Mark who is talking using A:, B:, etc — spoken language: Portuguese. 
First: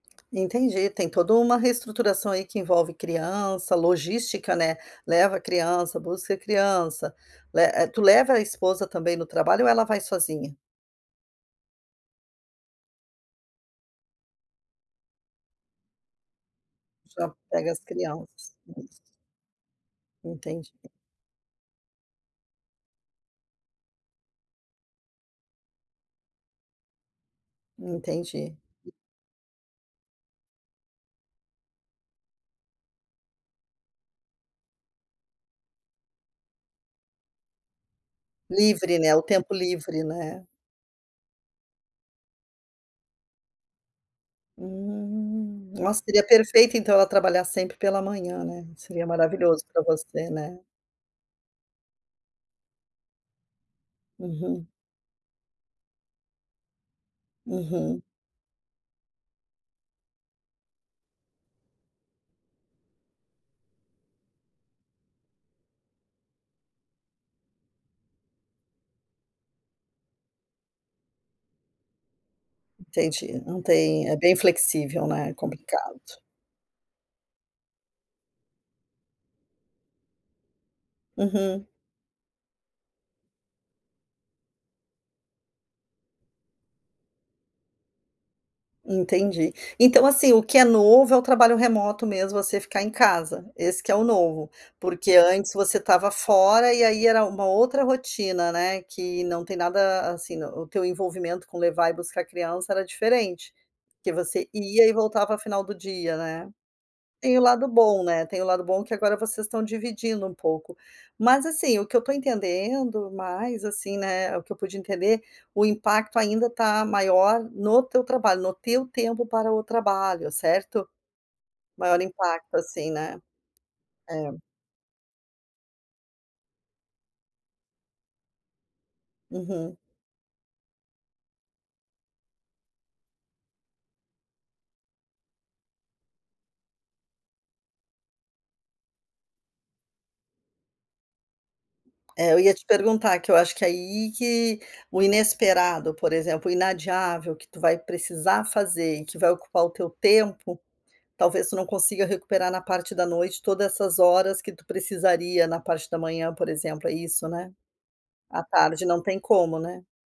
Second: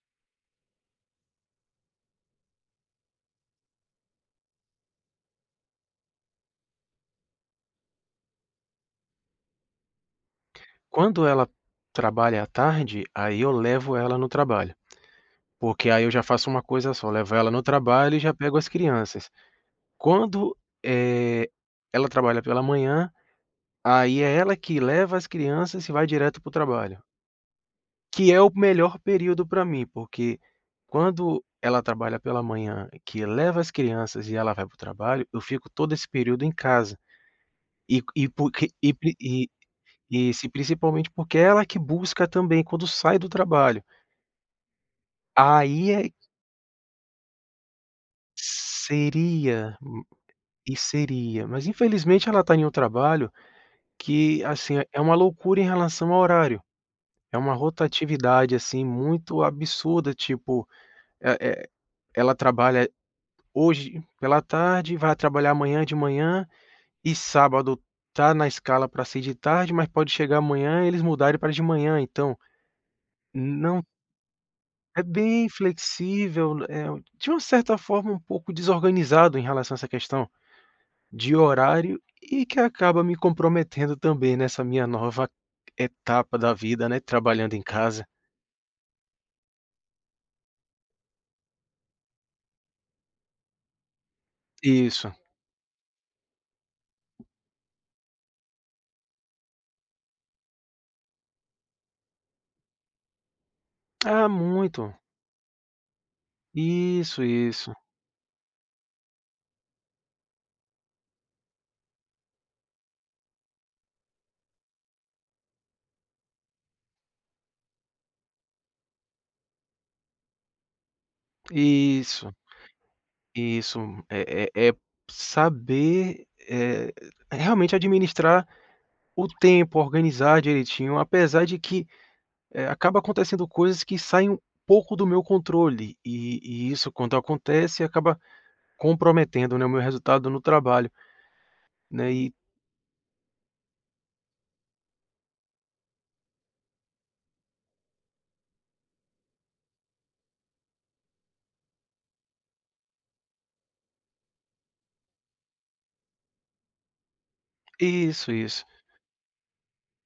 A: Entendi, tem toda uma reestruturação aí, que envolve criança, logística, né, leva criança, busca criança, le eh, tu leva a esposa também no trabalho ou ela vai sozinha?
B: Quando ela trabalha à tarde, aí eu levo ela no trabalho, porque aí eu já faço uma coisa só, levo
A: Já
B: ela no
A: pega as
B: trabalho e já
A: crianças.
B: pego as crianças. Quando,
A: Entendi.
B: eh, ela trabalha pela manhã, aí é ela que leva as crianças e vai direto para o trabalho. Que é o
A: Entendi.
B: melhor período pra mim, porque quando ela trabalha pela manhã, que leva as crianças e ela vai para o trabalho, eu fico todo esse período em casa, e q e porque e
A: Livre, né,
B: pri
A: o
B: e
A: tempo livre,
B: e
A: né.
B: se principalmente porque ela que busca também quando sai do trabalho.
A: Hum.
B: Aí
A: Nossa,
B: é
A: seria perfeito então, ela trabalhar sempre pela manhã, né, seria maravilhoso
B: Seria
A: pra
B: m
A: você, né.
B: e seria, mas infelizmente ela está em um trabalho que,
A: Uhum.
B: assim, é uma loucura em relação ao horário. É uma
A: Uhum.
B: rotatividade, assim, muito absurda, tipo, eh eh, ela trabalha, eh, hoje pela tarde, vai trabalhar amanhã de manhã, e sábado está na escala para ser de tarde, mas pode chegar amanhã e eles mudarem para de manhã, então
A: Entendi, não
B: não
A: tem é bem
B: É
A: flexível, né. É
B: bem
A: complicado.
B: flexível, né, é u de uma certa forma, um pouco desorganizado em relação a essa questão de
A: Uhum.
B: horário e que acaba me comprometendo também, nessa minha nova etapa da vida, né, trabalhando em casa.
A: Entendi. Então, assim, o que é novo é o trabalho remoto mesmo, você ficar em casa, esse que é o novo,
B: Isso.
A: porque antes você estava fora, e aí era uma outra rotina, né, que não tem nada, assim, o teu envolvimento com levar e buscar criança era diferente, porque
B: Ah,
A: você ia e
B: muito.
A: voltava final do dia, né.
B: Isso,
A: Tem o lado
B: isso.
A: bom, né, tem o lado bom que agora vocês estão dividindo um pouco. Mas, assim, o que eu estou entendendo mais, assim, né, o que eu pude entender, o impacto ainda está maior no teu trabalho, no teu tempo para o trabalho, certo? Maior
B: Isso.
A: impacto, assim, né.
B: Isso,
A: É.
B: eh eh eh, saber, eh, realmente administrar o
A: Uhum.
B: tempo, organizar direitinho, apesar de que, eh, acaba acontecendo coisas que saem um pouco do meu controle e e isso quando acontece acaba comprometendo, né, o meu resultado no trabalho. Né, e
A: É, eu ia te perguntar, que eu acho que aí que o inesperado, por exemplo, o inadiável, que tu vai precisar fazer e que vai ocupar o teu tempo, talvez tu não consiga recuperar na parte da noite toda essas horas que tu precisaria na parte da manhã, por exemplo. É isso, né?
B: Isso,
A: À
B: isso.
A: tarde não tem como, né.